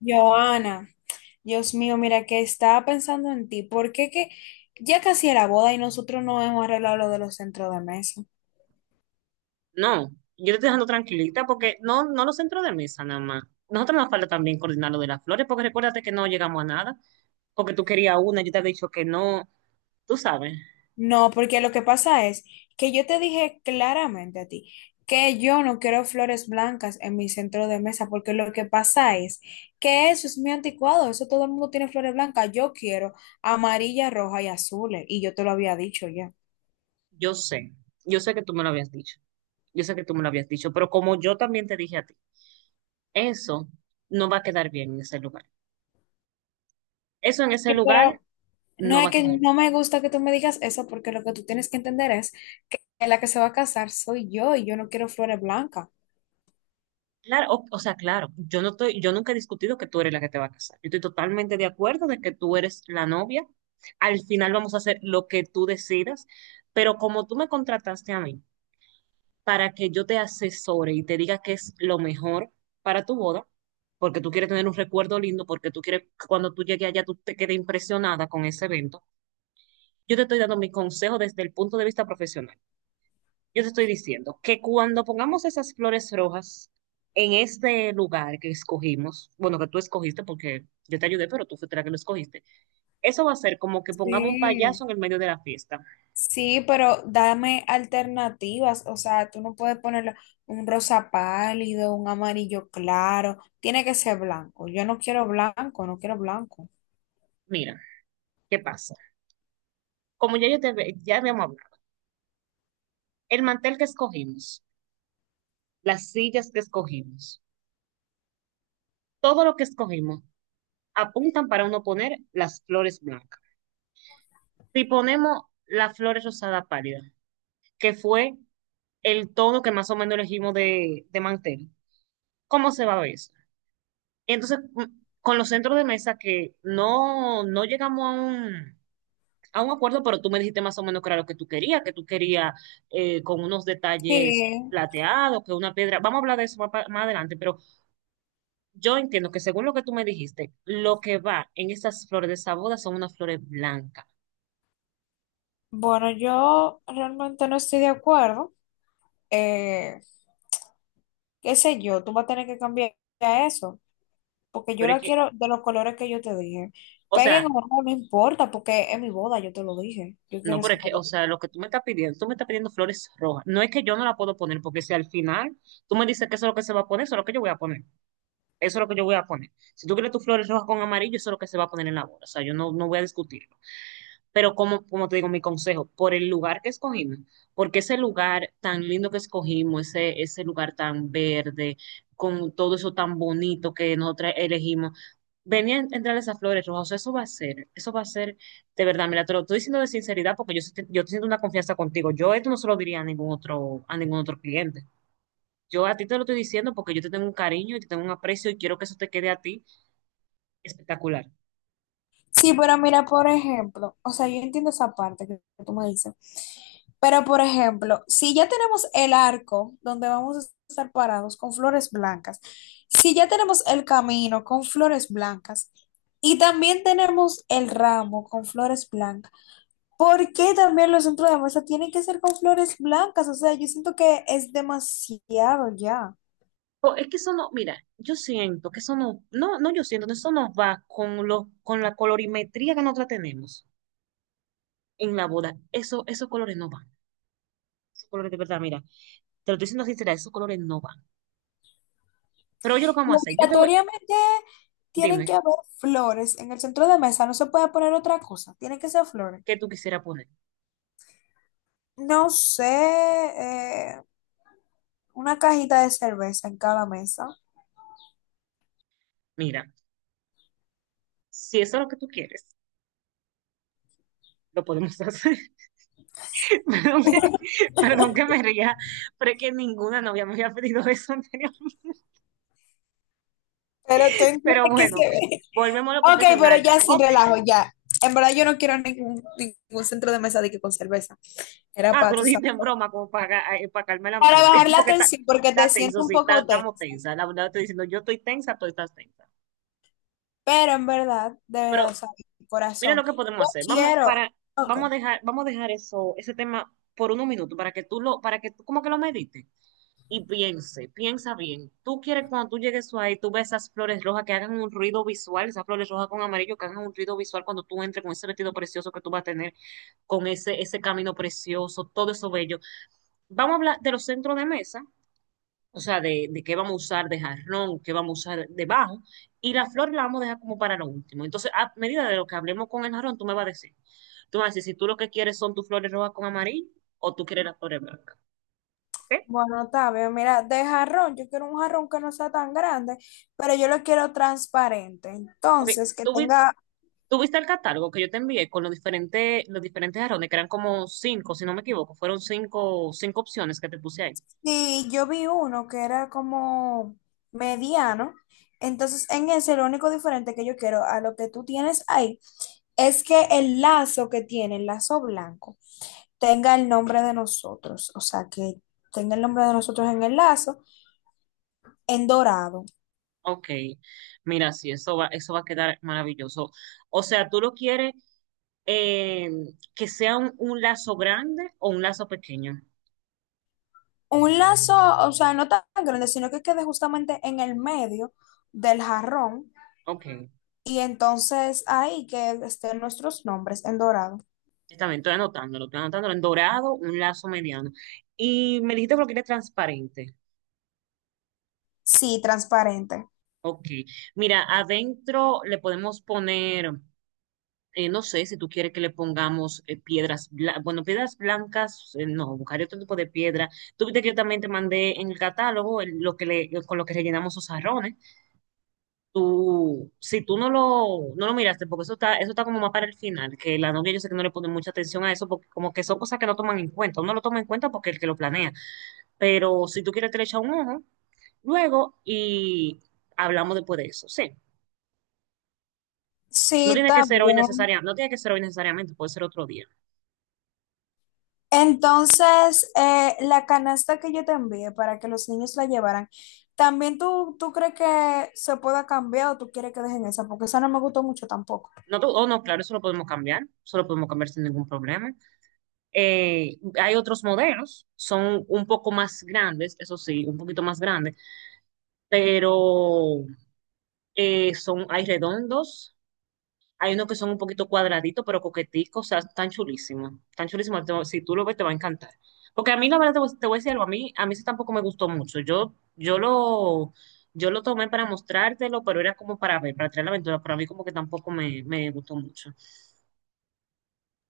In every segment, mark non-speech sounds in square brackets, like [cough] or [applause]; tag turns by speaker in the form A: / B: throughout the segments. A: Joana, Dios mío, mira que estaba pensando en ti, porque que ya casi era boda y nosotros no hemos arreglado lo de los centros de mesa.
B: No, yo te estoy dejando tranquilita porque no los centros de mesa nada más. Nosotros nos falta también coordinar lo de las flores, porque recuérdate que no llegamos a nada, porque tú querías una, yo te había dicho que no. Tú sabes,
A: No, porque lo que pasa es que yo te dije claramente a ti que yo no quiero flores blancas en mi centro de mesa, porque lo que pasa es que eso es muy anticuado, eso todo el mundo tiene flores blancas, yo quiero amarilla, roja y azules, y yo te lo había dicho ya.
B: yo sé, yo sé que tú me lo habías dicho, yo sé que tú me lo habías dicho, pero como yo también te dije a ti, eso no va a quedar bien en ese lugar. Eso en ese
A: Sí,
B: lugar
A: pero no,
B: no
A: es
B: va a
A: que
B: quedar
A: no
B: bien.
A: me gusta que tú me digas eso porque lo que tú tienes que entender es que la que se va a casar soy yo y yo no quiero flores blancas.
B: Claro, o sea, claro, yo no estoy, yo nunca he discutido que tú eres la que te va a casar. Yo estoy totalmente de acuerdo de que tú eres la novia. Al final vamos a hacer lo que tú decidas, pero como tú me contrataste a mí para que yo te asesore y te diga qué es lo mejor para tu boda, porque tú quieres tener un recuerdo lindo, porque tú quieres que cuando tú llegues allá tú te quedes impresionada con ese evento, yo te estoy dando mi consejo desde el punto de vista profesional. Yo te estoy diciendo que cuando pongamos esas flores rojas en este lugar que escogimos, bueno, que tú escogiste porque yo te ayudé, pero tú fuiste la que lo escogiste, eso va a ser como que pongamos un
A: Sí,
B: payaso en el medio de la fiesta.
A: sí, pero dame alternativas, o sea, tú no puedes ponerle un rosa pálido, un amarillo claro, tiene que ser blanco. Yo no quiero blanco, no quiero blanco.
B: Mira, ¿qué pasa? Como ya, ya habíamos hablado, el mantel que escogimos, las sillas que escogimos, todo lo que escogimos apuntan para uno poner las flores blancas. Si ponemos las flores rosada pálida, que fue el tono que más o menos elegimos de mantel, cómo se va a ver eso. Entonces, con los centros de mesa que no llegamos a a un acuerdo, pero tú me dijiste más o menos que era lo que tú querías con unos detalles
A: Sí,
B: plateados, que una piedra. Vamos a hablar de eso más, más adelante, pero yo entiendo que según lo que tú me dijiste, lo que va en esas flores de esa boda son unas flores blancas.
A: bueno, yo realmente no estoy de acuerdo. Eh, Qué sé yo, tú vas a tener que cambiar eso, porque yo
B: Pero es
A: la
B: que,
A: quiero de los colores que yo te dije.
B: o
A: Peguen
B: sea,
A: o no, no importa, porque es mi boda, yo te lo dije. Yo quiero
B: No, pero
A: ese
B: es que,
A: color.
B: o sea, lo que tú me estás pidiendo, tú me estás pidiendo flores rojas. No es que yo no la puedo poner, porque si al final tú me dices que eso es lo que se va a poner, eso es lo que yo voy a poner. Eso es lo que yo voy a poner. Si tú quieres tus flores rojas con amarillo, eso es lo que se va a poner en la boda. O sea, yo no, no voy a discutirlo. Pero como te digo, mi consejo, por el lugar que escogimos, porque ese lugar tan lindo que escogimos, ese lugar tan verde, con todo eso tan bonito que nosotros elegimos, venían a entrar esas flores rojas. O sea, eso va a ser, de verdad, mira, te lo estoy diciendo de sinceridad porque yo siento una confianza contigo. Yo esto no se lo diría a ningún otro cliente. Yo a ti te lo estoy diciendo porque yo te tengo un cariño y te tengo un aprecio y quiero que eso te quede a ti espectacular.
A: Sí, pero mira, por ejemplo, o sea, yo entiendo esa parte que tú me dices. Pero, por ejemplo, si ya tenemos el arco donde vamos a estar parados con flores blancas, si ya tenemos el camino con flores blancas y también tenemos el ramo con flores blancas, ¿por qué también los centros de mesa tienen que ser con flores blancas? O sea, yo siento que es demasiado ya.
B: O es que eso no, mira, yo siento que eso no, no, no, yo siento que eso nos va con lo con la colorimetría que nosotros tenemos en la boda. Eso, esos colores no van. Esos colores de verdad, mira, te lo estoy diciendo sincera, esos colores no van. Pero yo lo que
A: Y
B: vamos a hacer, yo te voy,
A: obligatoriamente tienen
B: dime,
A: que haber flores en el centro de mesa, no se puede poner otra cosa, tienen que ser flores.
B: ¿qué tú quisieras poner?
A: No sé, una cajita de cerveza en cada mesa.
B: Mira, si eso es lo que tú quieres, lo podemos hacer. [laughs] Perdón que, perdón que me ría, pero es que ninguna novia me había pedido eso anteriormente.
A: Pero tú entiendes
B: Pero
A: que
B: bueno,
A: se ve.
B: volvemos a lo
A: Ok, pero
B: profesional.
A: ya sin
B: Ok.
A: relajo, ya. En verdad yo no quiero ningún centro de mesa de que con cerveza. Era
B: Ah,
A: para,
B: tú lo
A: tú sabes.
B: dijiste en broma, como para calmar el
A: Para
B: ambiente,
A: bajar
B: [laughs]
A: la
B: porque
A: tensión, porque te
B: está tenso,
A: siento un
B: sí,
A: poco
B: estamos
A: tensa.
B: tensa. La verdad, estoy diciendo, yo estoy tensa, tú estás tensa.
A: Pero en verdad, de verdad,
B: Pero
A: o sea, mi
B: mira
A: corazón,
B: lo que podemos
A: yo
B: hacer.
A: quiero. Ok,
B: Vamos a dejar eso, ese tema por unos minutos para que para que tú como que lo medites y piensa bien. Tú quieres cuando tú llegues ahí, tú ves esas flores rojas que hagan un ruido visual, esas flores rojas con amarillo que hagan un ruido visual cuando tú entres con ese vestido precioso que tú vas a tener, con ese camino precioso, todo eso bello. Vamos a hablar de los centros de mesa, o sea, de qué vamos a usar de jarrón, qué vamos a usar de bajo, y la flor la vamos a dejar como para lo último. Entonces, a medida de lo que hablemos con el jarrón, tú me vas a decir si tú lo que quieres son tus flores rojas con amarillo o tú quieres las flores blancas, ¿ok?
A: bueno, está bien. Mira, de jarrón, yo quiero un jarrón que no sea tan grande, pero yo lo quiero transparente.
B: Ok,
A: Entonces, que
B: tú, vi-
A: tenga.
B: tú viste el catálogo que yo te envié con los diferentes jarrones, que eran como cinco, si no me equivoco, fueron cinco, cinco opciones que te puse ahí.
A: Y yo vi uno que era como mediano. Entonces, en ese, lo único diferente que yo quiero a lo que tú tienes ahí es que el lazo que tiene, el lazo blanco, tenga el nombre de nosotros, o sea, que tenga el nombre de nosotros en el lazo, en dorado.
B: Ok, mira, sí, eso va a quedar maravilloso. O sea, tú lo quieres eh, que sea un lazo grande o un lazo pequeño.
A: Un lazo, o sea, no tan grande, sino que quede justamente en el medio del jarrón
B: Ok, sí,
A: y entonces ahí que estén nuestros nombres en dorado.
B: está bien, estoy anotándolo en dorado, un lazo mediano. Y me dijiste que lo quieres transparente.
A: Sí, transparente.
B: Ok, mira, adentro le podemos poner, no sé si tú quieres que le pongamos piedras, bueno, piedras blancas, no, buscaré otro tipo de piedra. Tú viste que yo también te mandé en el catálogo lo que le, con lo que rellenamos los jarrones. Tú, si tú no lo miraste, porque eso está como más para el final, que la novia yo sé que no le pone mucha atención a eso, porque como que son cosas que no toman en cuenta, uno lo toma en cuenta porque es el que lo planea, pero si tú quieres te le echa un ojo, luego y hablamos después de eso, sí. No
A: Sí,
B: tiene que ser hoy
A: también.
B: necesariamente, no tiene que ser hoy necesariamente, puede ser otro día.
A: Entonces, la canasta que yo te envié para que los niños la llevaran, ¿también tú crees que se pueda cambiar o tú quieres que dejen esa? Porque esa no me gustó mucho tampoco.
B: No, oh, no, claro, eso lo podemos cambiar, eso lo podemos cambiar sin ningún problema. Hay otros modelos, son un poco más grandes, eso sí, un poquito más grandes, pero eh, hay redondos, hay unos que son un poquito cuadraditos, pero coqueticos, o sea, están chulísimos, si tú lo ves te va a encantar. Porque a mí, la verdad, te voy a decir algo, a mí ese tampoco me gustó mucho, yo lo tomé para mostrártelo, pero era como para ver, para traer la aventura, pero a mí como que tampoco me gustó mucho.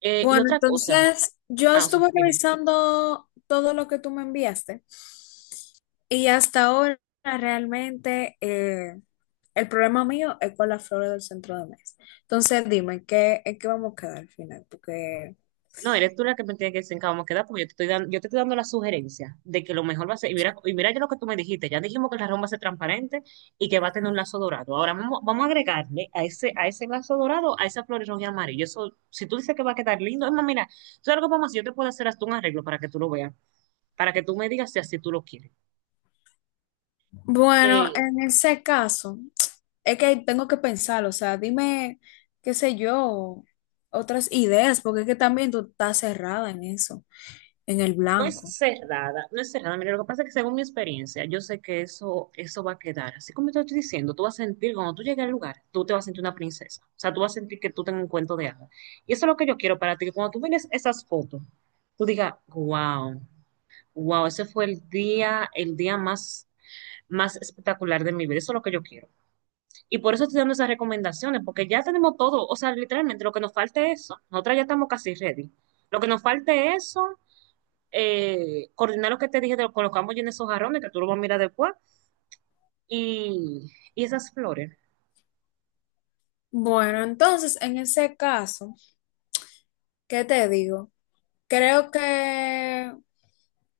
B: Y
A: Bueno,
B: otra cosa,
A: entonces yo
B: ah, sí,
A: estuve
B: dime.
A: revisando todo lo que tú me enviaste y hasta ahora realmente, el problema mío es con las flores del centro de mesa. Entonces dime, ¿qué, en qué vamos a quedar al final? Porque,
B: No, eres tú la que me tiene que decir en qué vamos a quedar, porque yo te estoy dando la sugerencia de que lo mejor va a ser, y mira ya lo que tú me dijiste, ya dijimos que el jarrón va a ser transparente y que va a tener un lazo dorado. Ahora vamos, vamos a agregarle a a ese lazo dorado, a esa flor roja y amarillo. Eso, si tú dices que va a quedar lindo, es más, mira, tú sabes lo que vamos a hacer, yo te puedo hacer hasta un arreglo para que tú lo veas, para que tú me digas si así tú lo quieres.
A: bueno,
B: Eh,
A: en ese caso es que tengo que pensar, o sea, dime, qué sé yo, otras ideas, porque es que también tú estás cerrada en eso, en el
B: No
A: blanco.
B: es cerrada, no es cerrada. Mira, lo que pasa es que según mi experiencia, yo sé que eso va a quedar. Así como te estoy diciendo, tú vas a sentir, cuando tú llegues al lugar, tú te vas a sentir una princesa. O sea, tú vas a sentir que tú tengas un cuento de hadas. Y eso es lo que yo quiero para ti, que cuando tú mires esas fotos, tú digas, wow, wow, ese fue el día, más espectacular de mi vida. Eso es lo que yo quiero. Y por eso estoy dando esas recomendaciones, porque ya tenemos todo. O sea, literalmente lo que nos falta es eso. Nosotras ya estamos casi ready. Lo que nos falta es eso, coordinar lo que te dije de con los que en esos jarrones, que tú lo vas a mirar después, y esas flores.
A: Bueno, entonces en ese caso... ¿Qué te digo? Creo que,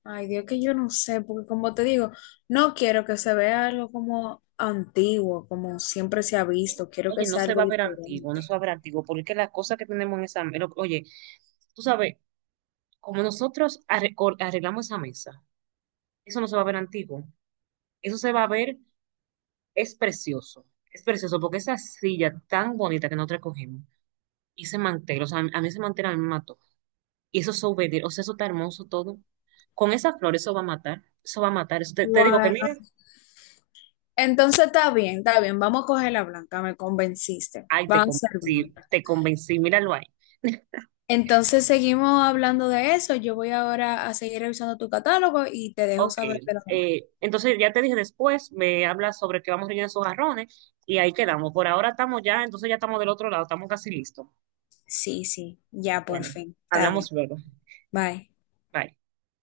A: ay Dios, que yo no sé, porque como te digo, no quiero que se vea algo como antiguo, como siempre se ha visto, quiero
B: Oye,
A: que
B: no
A: sea
B: se va
A: algo
B: a ver antiguo, no
A: diferente.
B: se va a ver antiguo, porque es que las cosas que tenemos en esa mesa, oye, tú sabes, como nosotros arreglamos esa mesa, eso no se va a ver antiguo, eso se va a ver, es precioso, es precioso, porque esa silla tan bonita que nosotros cogimos, y ese mantel, o sea, a mí ese mantel a mí me mató, y eso es o sea, eso está hermoso todo, con esas flores eso va a matar, eso va a matar, te digo que
A: Bueno,
B: mira,
A: entonces está bien, vamos a coger la blanca, me convenciste,
B: ay,
A: vamos a ser blanca.
B: te convencí, míralo ahí.
A: Entonces seguimos hablando de eso, yo voy ahora a seguir revisando tu catálogo y te dejo
B: Ok,
A: saber de lo demás.
B: entonces ya te dije después, me hablas sobre qué vamos a rellenar esos jarrones y ahí quedamos. Por ahora estamos ya, entonces ya estamos del otro lado, estamos casi listos.
A: Sí, sí, ya por
B: Bueno,
A: fin, está
B: hablamos
A: bien,
B: luego.
A: bye.
B: Bye.